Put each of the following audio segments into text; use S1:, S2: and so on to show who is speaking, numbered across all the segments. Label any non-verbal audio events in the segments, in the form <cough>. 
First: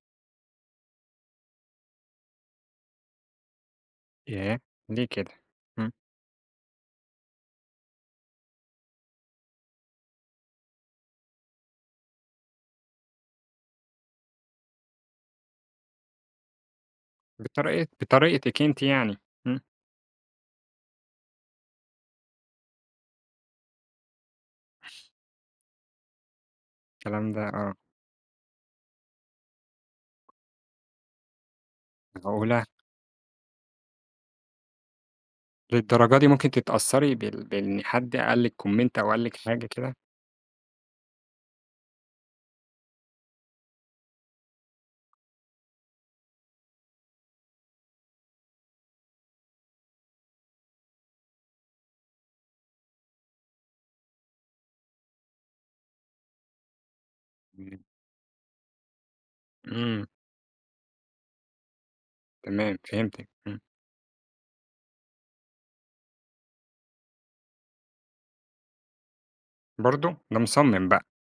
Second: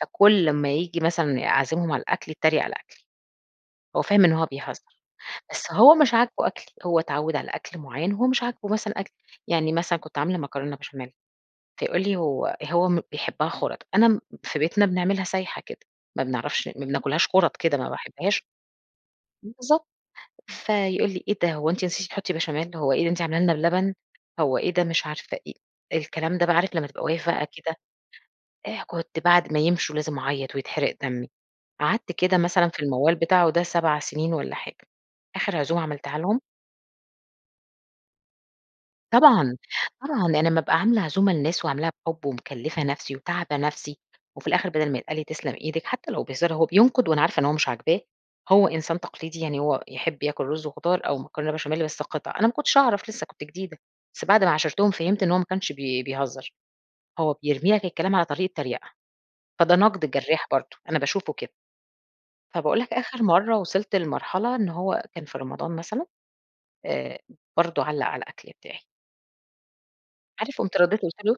S1: فكل أمّا ييجي مثلًا أعزمهم على الأكل يتريّق على أكلي. هو فاهم إن هو
S2: ياه!
S1: بيهزّر،
S2: لي كده؟
S1: بس
S2: إمم.
S1: هو مش عاجبه أكلي، هو اتعوّد على أكل معيّن، هو مش عاجبه مثلًا أكلي. يعني مثلًا كنت عاملة مكرونة بشاميل، فيقول لي هو هو م بيحبّها خُرَط، أنا في بيتنا بنعملها سايحة كده، ما بنعرفش ما بناكلهاش خُرَط كده
S2: بطريقة
S1: ما باحبهاش
S2: بطريقتِك أنتِ يعني. إمم.
S1: بالضبط، فيقول لي: :إيه ده؟ هو أنتِ نسيتِ تحُطّي بشاميل؟ هو إيه ده أنتِ عامله لنا لنا بلبن؟ هو إيه ده،" مش عارفة إيه، الكلام ده بقى عارف لمّا تبقى واقف
S2: الكلام
S1: بقى
S2: ده آه.
S1: كده إيه كنت بعد ما يمشوا لازم أعيّط ويتحرق دمّي. قعدت كده
S2: معقولة؟!
S1: مثلًا في الموّال بتاعه ده 7 سِنين ولا حاجة، آخِر عزوم عملتها
S2: للدرجة دي
S1: لهم
S2: ممكن تتأثّري ب بإن حد قال لِك comment أو قال لِك
S1: طبعًا،
S2: حاجة كده؟
S1: طبعًا. أنا أمّا أبقى عاملة عزومة لناس وعاملاها بحُب ومكلِّفة نفسي وتاعبة نفسي وفي الآخر بَدَل ما يتقال لي تسلم إيدك حتّى لو بهزار، هو بينقد وأنا عارفة إن هو مش عاجباه. هو إنسان تقليدي، يعني هو يحِب ياكل رُز وخضار أو مكرونة بشاميل بس قِطَع، أنا ما كنتش أعرف لسّه كنت جديدة، بس بعد ما عاشرتهم فهمت إن هو ما كنش بي بيهزّر، هو بيرمي لك
S2: إمم.
S1: الكلام على طريقة تريقة، فده نَقْد
S2: إمم.
S1: جَرّاح برضه، أنا باشوفه كده.
S2: تمام،
S1: فباقول لك آخِر
S2: فهمتِك.
S1: مرّة
S2: إمم.
S1: وصلت لمرحلة إن هو كان في رمضان مثلًا، آآ برضه علّق على الأكل بتاعي.
S2: برضه! ده
S1: عارف، قُمت
S2: مصمّم
S1: ردّيت
S2: بقى.
S1: قُلت له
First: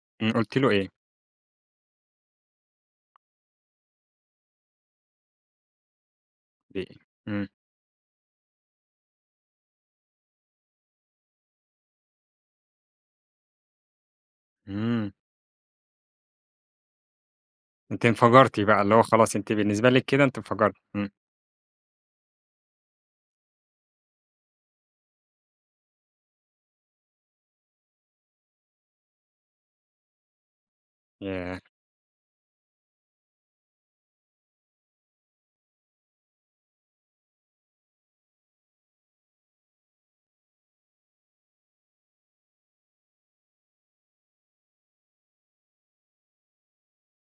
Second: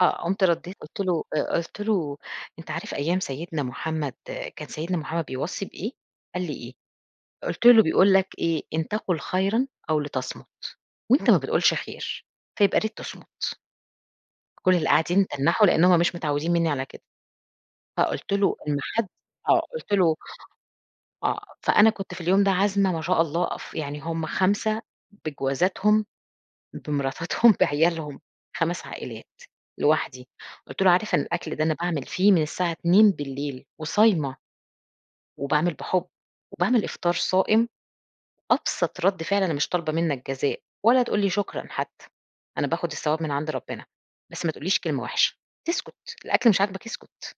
S1: آه.
S2: إمم،
S1: قُمت
S2: قُلتِ له
S1: ردّيت
S2: إيه؟
S1: قُلت له آآ قُلت له: "أنت عارف أيام سيدنا محمد كان سيدنا محمد بيوصي بإيه؟" قال لي: "إيه؟"
S2: <unintelligible> إمم.
S1: قُلت له: "بيقول لك إيه، إن تقُل خيرًا أو لتصمُت، وأنت ما بتقولش خير، فيبقى ياريت تصمُت. كل اللي
S2: إمم.
S1: قاعدين تنّحوا، لإن هم مش متعوّدين منّي على كده،
S2: أنتِ
S1: فقُلت له:
S2: انفجرتِ
S1: "إن
S2: بقى، اللي هو
S1: حد"
S2: خلاص أنتِ
S1: آه.
S2: بالنسبة
S1: قُلت
S2: لِك
S1: له
S2: كده أنتِ انفجرتِ. إمم.
S1: آه. فأنا كنت في اليوم ده عازمة ما شاء الله ف يعني هم 5 بجوازاتهم، بمراتاتهم، بعيالهم 5 عائلات لوحدي. قُلت له: "عارف إن الأكل
S2: ياه!
S1: ده أنا باعمل فيه من الساعة 02:00 وصايمة، وباعمل بحُب وباعمل إفطار صائم، أبسط رَد فِعل أنا مش طالبة منّك جزاء ولا تقول لي شكرًا حتّى، أنا باخُد الثواب من عند ربنا، بس ما تقولّيش كلمة وِحشة تسْكُت، الأكل مش عاجبك اسْكُت."